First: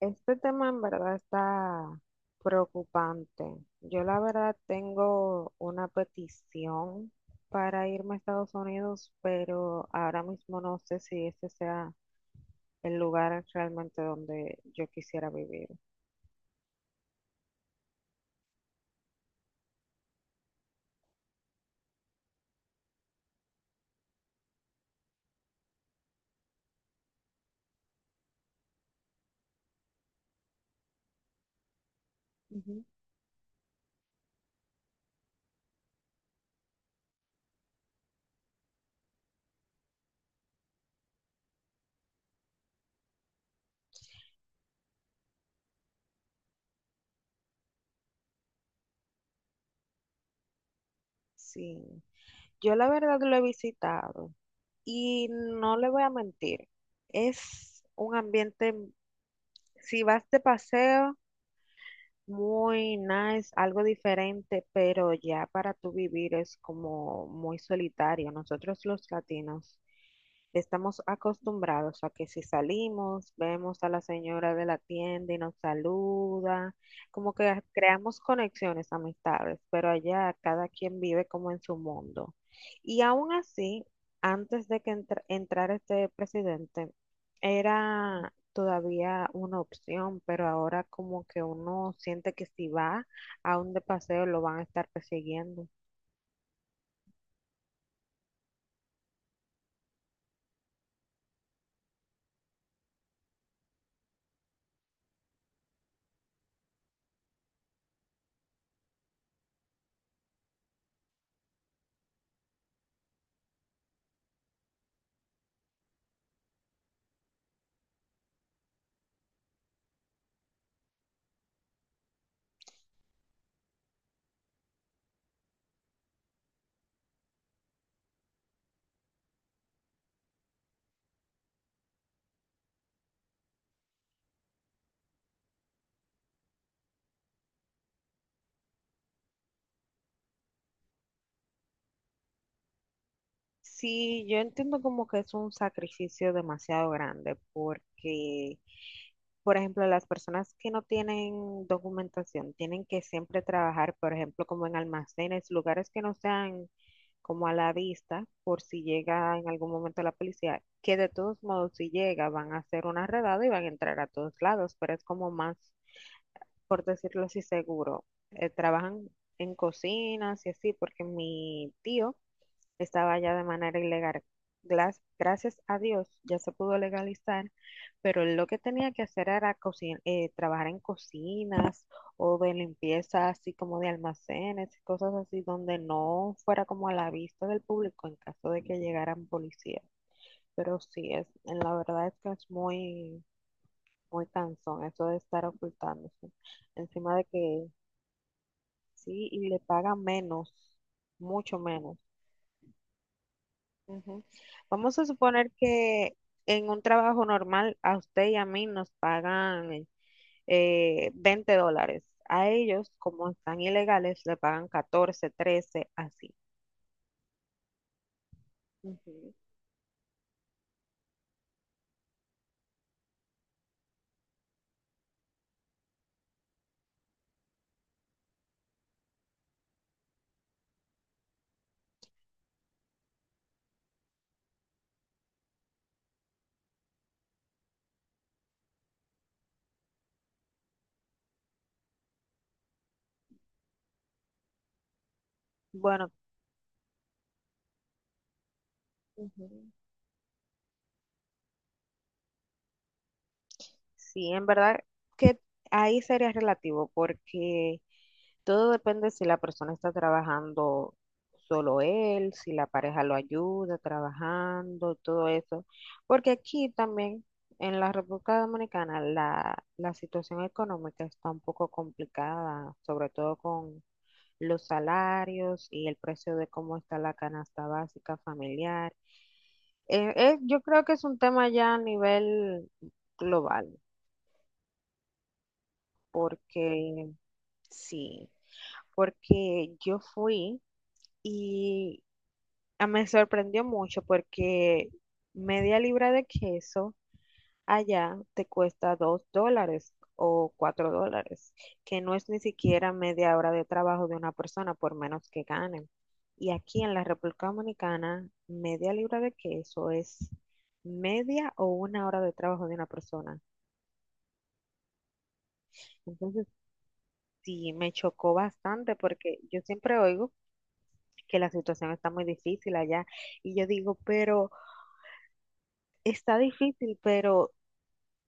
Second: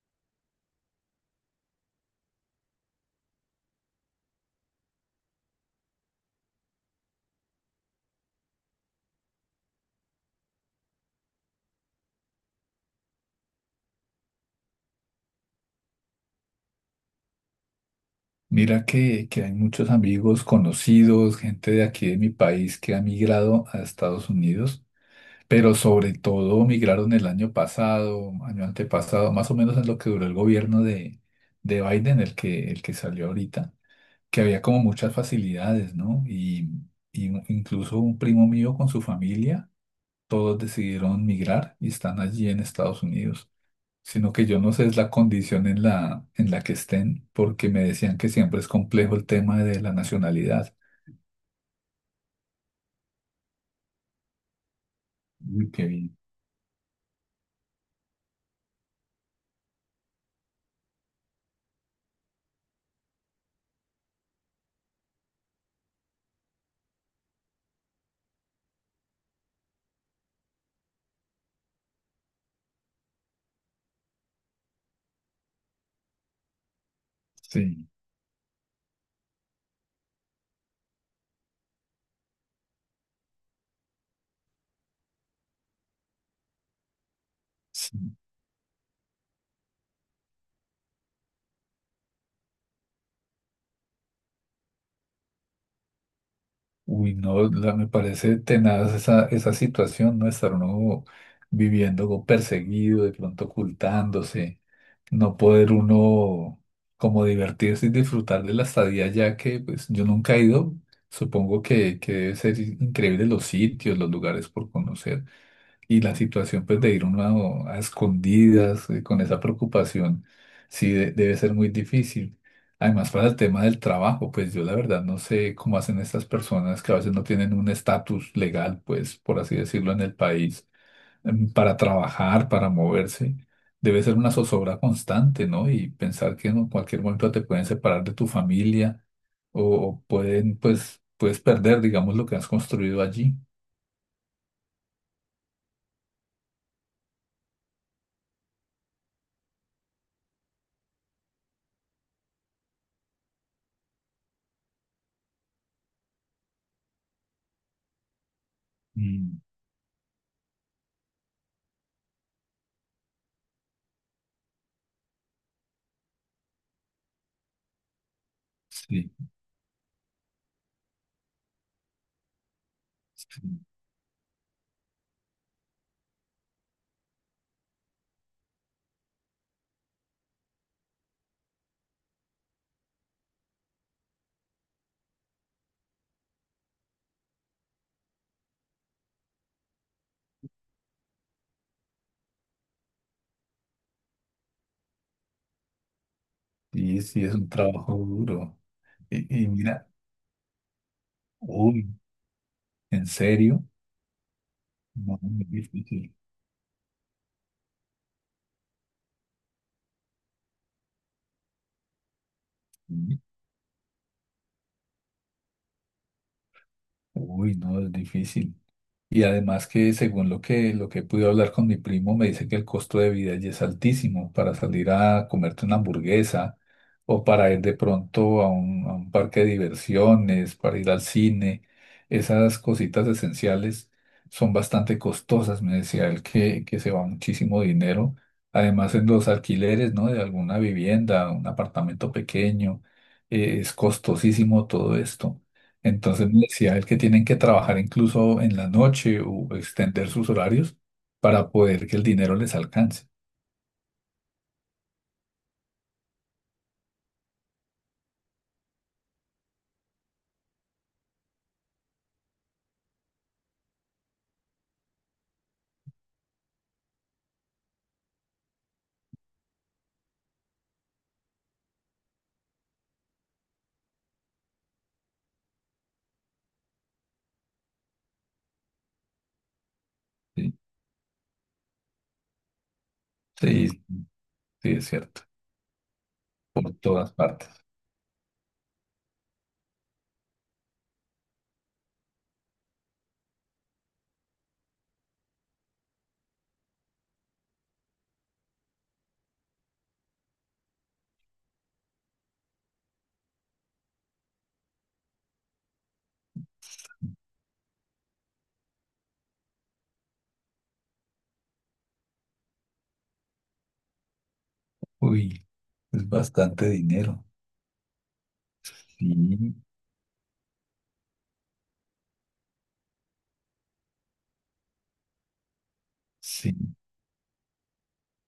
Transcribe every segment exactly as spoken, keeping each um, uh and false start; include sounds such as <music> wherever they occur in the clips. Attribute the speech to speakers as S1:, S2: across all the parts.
S1: Este tema en verdad está preocupante. Yo la verdad tengo una petición para irme a Estados Unidos, pero ahora mismo no sé si ese sea el lugar realmente donde yo quisiera vivir.
S2: Mira que, que hay muchos amigos, conocidos, gente de aquí de mi país que ha migrado a Estados Unidos, pero sobre todo migraron el año pasado, año antepasado, más o menos en lo que duró el gobierno de, de Biden, el que,
S1: Ujú.
S2: el que salió ahorita, que había como muchas facilidades, ¿no? Y, y un- incluso un primo mío con su familia, todos decidieron migrar y están allí en Estados Unidos, sino que yo no sé es la condición en la, en la que estén, porque me decían que siempre es complejo el tema de la nacionalidad.
S1: Sí, yo la verdad lo he visitado y
S2: Uy,
S1: no
S2: qué
S1: le voy a
S2: bien.
S1: mentir, es un ambiente, si vas de paseo, muy nice, algo diferente, pero ya para tú vivir es como muy solitario. Nosotros los latinos estamos acostumbrados a que si salimos, vemos a la señora de la tienda y nos saluda, como que
S2: Sí,
S1: creamos conexiones amistades, pero allá cada quien vive como en su mundo. Y aún así, antes de que entr- entrara este presidente,
S2: sí.
S1: era todavía una opción, pero ahora como que uno siente que si va a un de paseo lo van a estar persiguiendo.
S2: Uy, no, la- me parece tenaz esa, esa situación, ¿no? Estar uno viviendo como perseguido, de pronto ocultándose, no poder uno como divertirse y disfrutar de la estadía, ya que pues yo nunca he ido. Supongo que, que debe ser increíble los sitios, los lugares por conocer. Y la situación pues de ir uno a, a escondidas, eh, con esa preocupación, sí de- debe ser muy difícil. Además, para el tema del trabajo, pues yo la verdad no sé cómo hacen estas personas que a veces no tienen un estatus legal, pues por así decirlo, en el país, em, para trabajar, para moverse. Debe ser una zozobra constante, ¿no? Y pensar que en cualquier momento te pueden separar de tu familia o, o pueden, pues, puedes perder, digamos, lo que has construido allí.
S1: Sí, yo entiendo como que es un sacrificio demasiado grande porque, por ejemplo, las personas que no tienen documentación tienen que siempre trabajar, por ejemplo, como en almacenes, lugares que no sean como a la vista, por si llega
S2: Mm,
S1: en algún momento la policía, que de todos modos si llega van a hacer una redada y van a entrar a todos lados, pero es como más, por decirlo así, seguro. Eh, trabajan
S2: sí.
S1: en cocinas y así, porque mi tío estaba ya de
S2: Sí.
S1: manera ilegal. Glas- Gracias a Dios ya se pudo legalizar, pero él lo que tenía que hacer era cocin- eh, trabajar en cocinas o de limpieza, así como de almacenes cosas así, donde no fuera como a la vista del público en caso de que llegaran policías. Pero sí, es, en la verdad es que es muy, muy cansón eso de estar ocultándose.
S2: Sí,
S1: Encima de
S2: sí, es un
S1: que
S2: trabajo duro.
S1: sí,
S2: Y, y
S1: y le
S2: mira,
S1: pagan menos, mucho
S2: uy,
S1: menos.
S2: ¿en serio?
S1: Ujú. Vamos a
S2: No,
S1: suponer
S2: es difícil.
S1: que en un trabajo normal a usted y a mí nos pagan eh, veinte dólares. A ellos, como están ilegales, le pagan catorce, trece, así.
S2: Uy, no, es difícil. Y
S1: Ujú.
S2: además que según lo que, lo que pude hablar con mi primo, me dice que el costo de vida allí es altísimo para salir a comerte una hamburguesa o para ir de pronto a un, a un parque de diversiones, para ir al cine. Esas cositas esenciales son bastante costosas, me decía él que, que se va muchísimo dinero. Además en los alquileres, ¿no? De alguna vivienda, un apartamento pequeño, eh, es costosísimo todo esto.
S1: Bueno.
S2: Entonces me decía él que tienen que trabajar incluso en la noche o
S1: Ujú.
S2: extender sus horarios para poder que el dinero les alcance.
S1: Sí, en verdad que ahí sería relativo porque todo depende si la persona está trabajando solo él, si la pareja lo ayuda trabajando, todo eso. Porque aquí también, en la República Dominicana, la, la situación económica está un poco complicada, sobre todo con los salarios y el precio de cómo está la canasta básica familiar. Eh, eh,
S2: Sí,
S1: yo creo que es un tema ya a nivel global,
S2: sí, sí, es cierto. Por
S1: porque
S2: todas partes.
S1: sí, porque yo fui... y ah, me sorprendió mucho porque media libra de queso allá te cuesta dos dólares o cuatro dólares, que no es ni siquiera media hora de trabajo de una persona, por menos que ganen. Y aquí en la República Dominicana, media libra de queso es media o una hora de trabajo de una persona.
S2: Uy, es
S1: Entonces,
S2: bastante dinero.
S1: sí, me chocó bastante porque
S2: Sí,
S1: yo siempre oigo que la situación está muy difícil allá y yo digo, pero... Está
S2: sí,
S1: difícil, pero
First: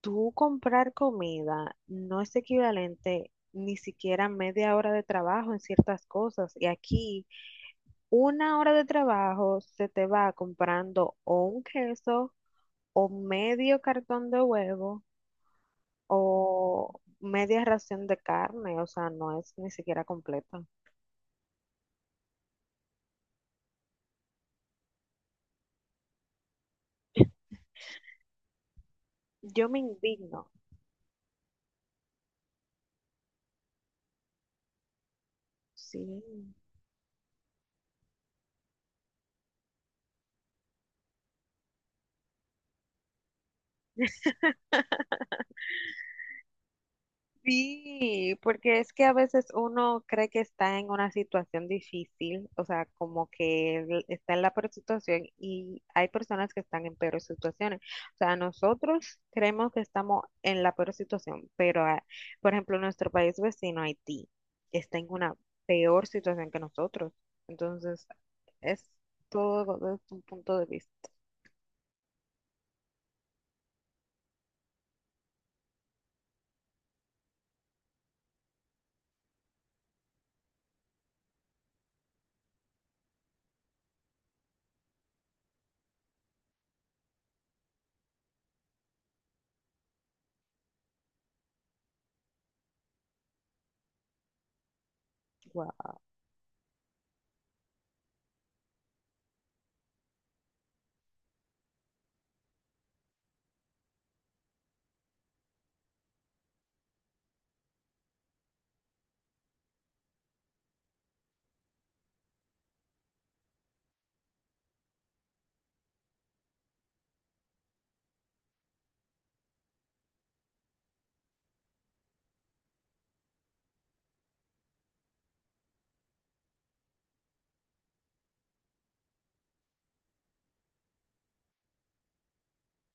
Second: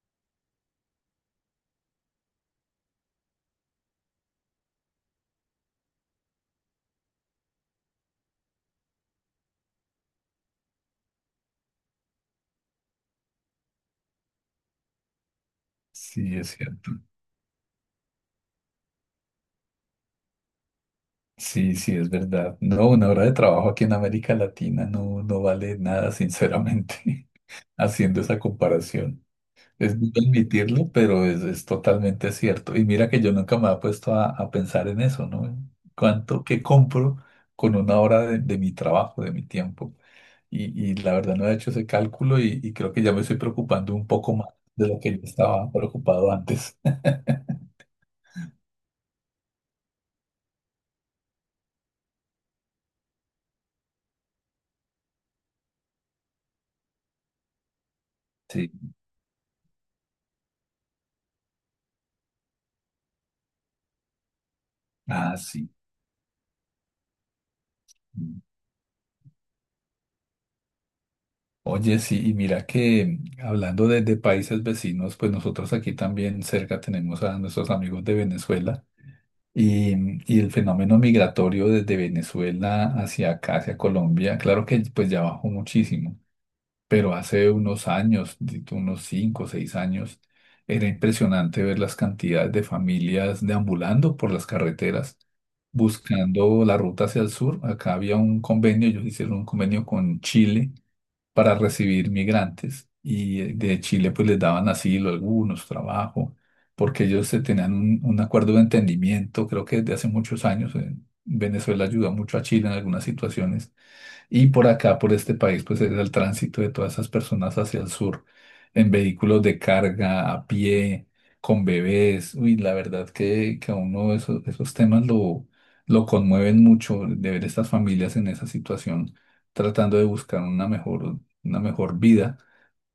S1: tú comprar comida no es equivalente ni siquiera a media hora de trabajo en ciertas cosas. Y aquí una hora de trabajo se te va comprando o un queso o medio cartón de huevo
S2: sí, es cierto.
S1: o media ración de carne. O sea, no es ni siquiera completo.
S2: Sí, sí, es verdad. No, una hora de trabajo aquí en América Latina, no, no vale nada, sinceramente, <laughs> haciendo esa comparación.
S1: Yo me
S2: Es duro
S1: indigno.
S2: admitirlo, pero es, es totalmente cierto. Y mira que yo nunca me había puesto a, a pensar en eso, ¿no?
S1: Sí.
S2: ¿Cuánto que compro con una hora de, de mi trabajo, de mi tiempo? Y, y la verdad no he hecho ese cálculo y, y creo que ya me estoy preocupando un poco más de lo que yo estaba preocupado antes. <laughs>
S1: Sí, porque es que a veces uno cree que está en una situación difícil, o sea, como que el- está en la peor situación y hay personas que están en peores situaciones. O sea,
S2: Sí,
S1: nosotros creemos que estamos en la peor situación, pero, ah, por ejemplo, nuestro país vecino, Haití, está en una
S2: ah, sí.
S1: peor situación que nosotros. Entonces, es todo desde un punto de vista.
S2: Oye, sí, y mira que hablando de, de países vecinos, pues nosotros aquí también cerca tenemos a nuestros amigos de Venezuela. Y, y el fenómeno migratorio desde Venezuela hacia acá, hacia Colombia, claro que pues ya bajó muchísimo, pero hace unos años, di tú unos cinco o seis años, era impresionante ver las cantidades de familias deambulando por las carreteras,
S1: Wow.
S2: buscando la ruta hacia el sur. Acá había un convenio, ellos hicieron un convenio con Chile para recibir migrantes y, eh, de Chile pues les daban asilo algunos, trabajo, porque ellos se tenían un, un acuerdo de entendimiento, creo que desde hace muchos años, eh, Venezuela ayuda mucho a Chile en algunas situaciones y por acá, por este país, pues es el tránsito de todas esas personas hacia el sur, en vehículos de carga, a pie, con bebés. Uy, la verdad que, que a uno esos, esos temas lo, lo conmueven mucho de ver estas familias en esa situación, tratando de buscar una mejor, una mejor vida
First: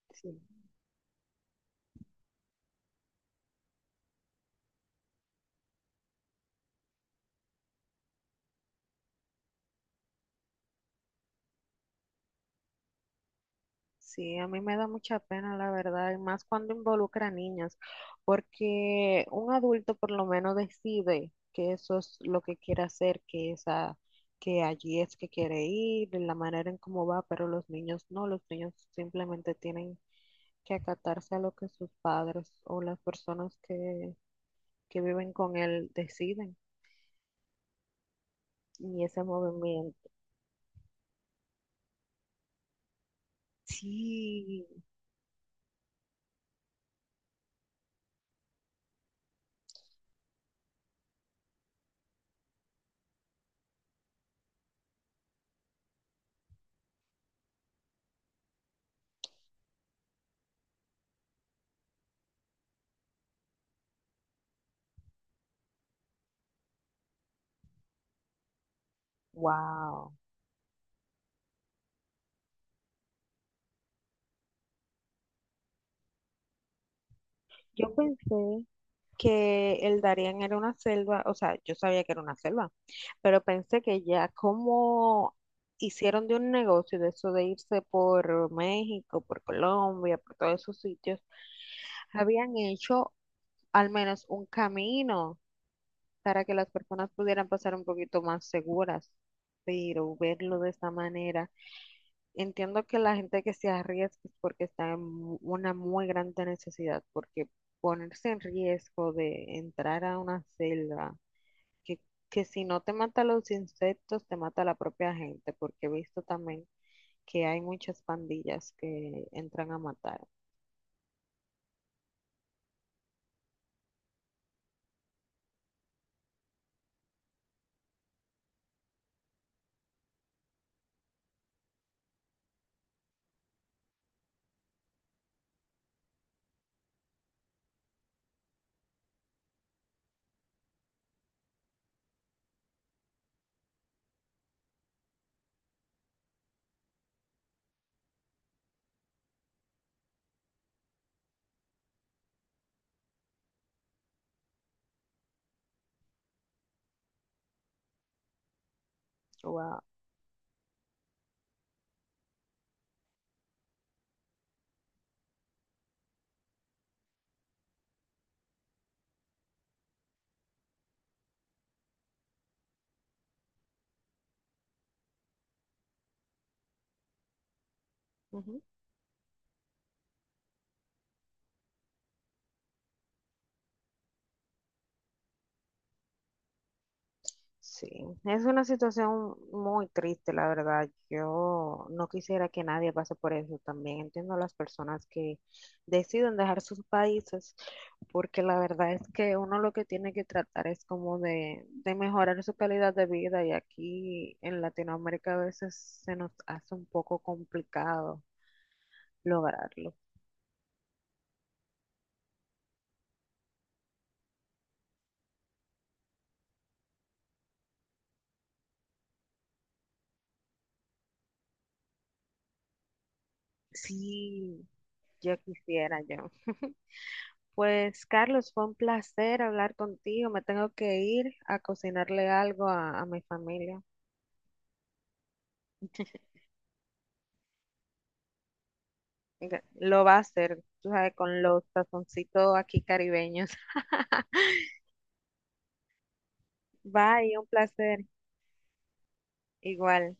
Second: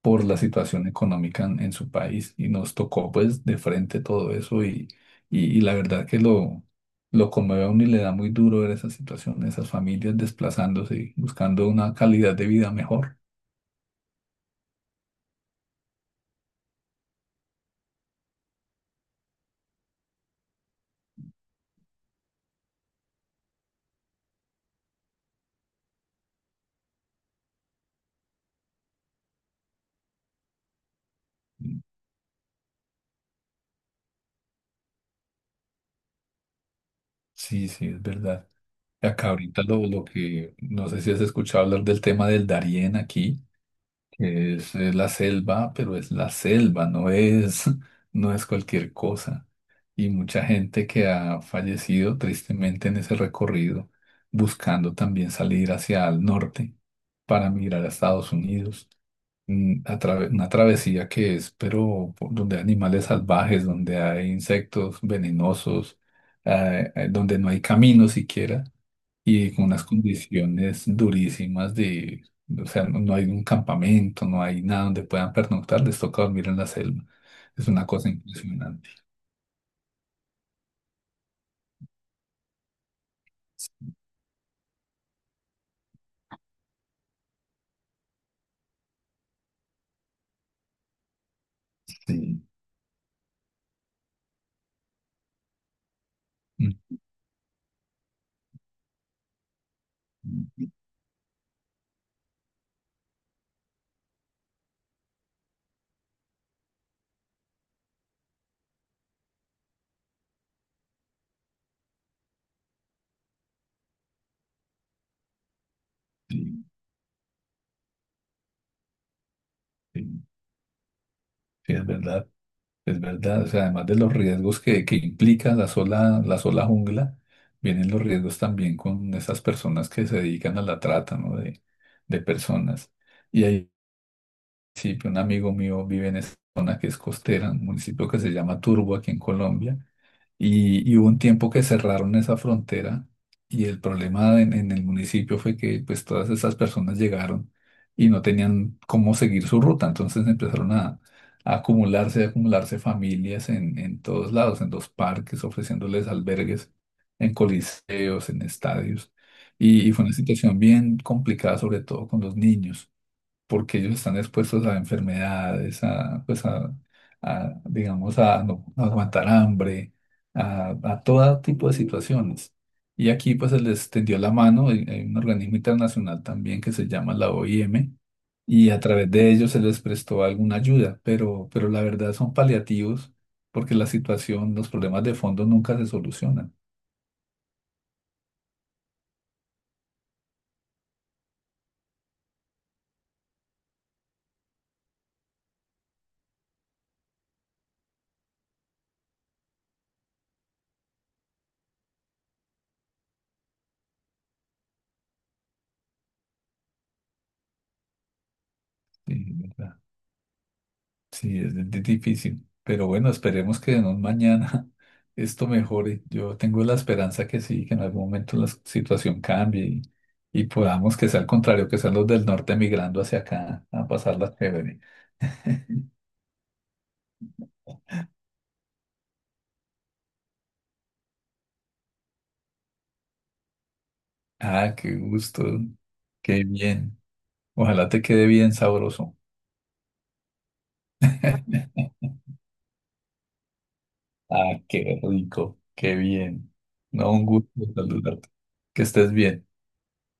S2: por la situación económica en, en su país y nos tocó pues de frente todo eso y, y, y la verdad que lo, lo conmueve a uno y le da muy duro ver esa situación, esas familias desplazándose y buscando una calidad de vida mejor.
S1: Sí, a mí me da mucha pena, la verdad, y más cuando involucra a niñas, porque un adulto por lo menos decide que eso es lo que quiere hacer, que esa, que allí es que quiere ir, de la manera en cómo va, pero los niños no, los niños simplemente tienen que acatarse a lo que sus padres o las personas que, que viven con él deciden.
S2: Sí, sí, es verdad.
S1: Y ese
S2: Acá ahorita lo,
S1: movimiento.
S2: lo que, no sé si has escuchado hablar del tema del Darién aquí. Que
S1: Sí,
S2: es, es la selva, pero es la selva, no es, <laughs> no es cualquier cosa. Y mucha gente que ha fallecido tristemente en ese recorrido, buscando también salir hacia el norte para migrar a Estados Unidos. Mm, a trave- una travesía que es, pero por- donde hay animales salvajes, donde hay insectos venenosos, eh, eh, donde no hay camino siquiera y con unas
S1: wow.
S2: condiciones durísimas de, o sea, no, no hay un campamento, no hay nada donde puedan pernoctar, les toca dormir en la selva. Es una
S1: Yo
S2: cosa
S1: pensé
S2: impresionante.
S1: que el Darien era una selva, o sea, yo sabía que era una selva, pero pensé que ya como hicieron de un negocio de eso de irse por México, por Colombia, por todos esos sitios,
S2: Sí.
S1: habían hecho al menos un camino para que las
S2: Mm.
S1: personas pudieran pasar un poquito más seguras. Pero verlo
S2: Mm.
S1: de esta manera, entiendo que la gente que se arriesga es porque está en mu- una muy grande necesidad, porque ponerse en riesgo de entrar a una selva que, que si no te mata los insectos, te mata la propia gente, porque he visto
S2: Sí,
S1: también que hay muchas pandillas que entran a
S2: sí,
S1: matar.
S2: sí, es verdad, es verdad. O sea, además de los riesgos que, que implica la sola, la sola jungla, vienen los riesgos también con esas personas que se dedican a la trata, ¿no? De, de personas. Y hay, sí, un amigo mío vive en esa zona que es costera, un municipio que se llama Turbo aquí en Colombia, y, y hubo un tiempo que cerraron esa frontera y el problema en, en el municipio fue que pues todas esas personas llegaron y no tenían cómo seguir su ruta, entonces empezaron a, a acumularse, a acumularse familias en, en todos lados, en los parques, ofreciéndoles albergues, en coliseos, en estadios,
S1: Wow.
S2: y y fue una situación bien complicada, sobre todo con los niños porque ellos están expuestos a enfermedades, a, pues a, a, digamos, a no no aguantar hambre, a, a todo tipo de situaciones. Y aquí pues se les tendió la mano, hay hay un organismo internacional también que se llama la O I M, y a través de ellos se les prestó alguna ayuda, pero, pero la verdad son paliativos porque la situación, los problemas de fondo nunca se solucionan.
S1: Sí, es una situación muy triste, la verdad. Yo no quisiera que nadie pase por eso también. Entiendo a las personas que deciden dejar sus países, porque la verdad es que uno lo que tiene que tratar es como de, de mejorar su calidad de vida y aquí en Latinoamérica a veces se nos hace un poco complicado
S2: ¿Sí?
S1: lograrlo.
S2: Sí, es di- difícil, pero bueno, esperemos que en un mañana <laughs> esto mejore. Yo tengo la esperanza que sí, que en algún momento la situación cambie y, y podamos que sea al contrario, que sean los del norte migrando hacia acá a pasarla
S1: Sí,
S2: chévere.
S1: yo quisiera, yo. Pues Carlos, fue un placer hablar contigo. Me tengo que ir a cocinarle algo a, a mi familia.
S2: Ah, qué gusto, qué bien. Ojalá te quede bien sabroso.
S1: Gra- Lo va a hacer, tú sabes, con los tazoncitos aquí caribeños. <laughs>
S2: Ah, qué rico, qué bien. No, un
S1: Bye, un
S2: gusto
S1: placer.
S2: saludarte. Que estés bien.
S1: Igual.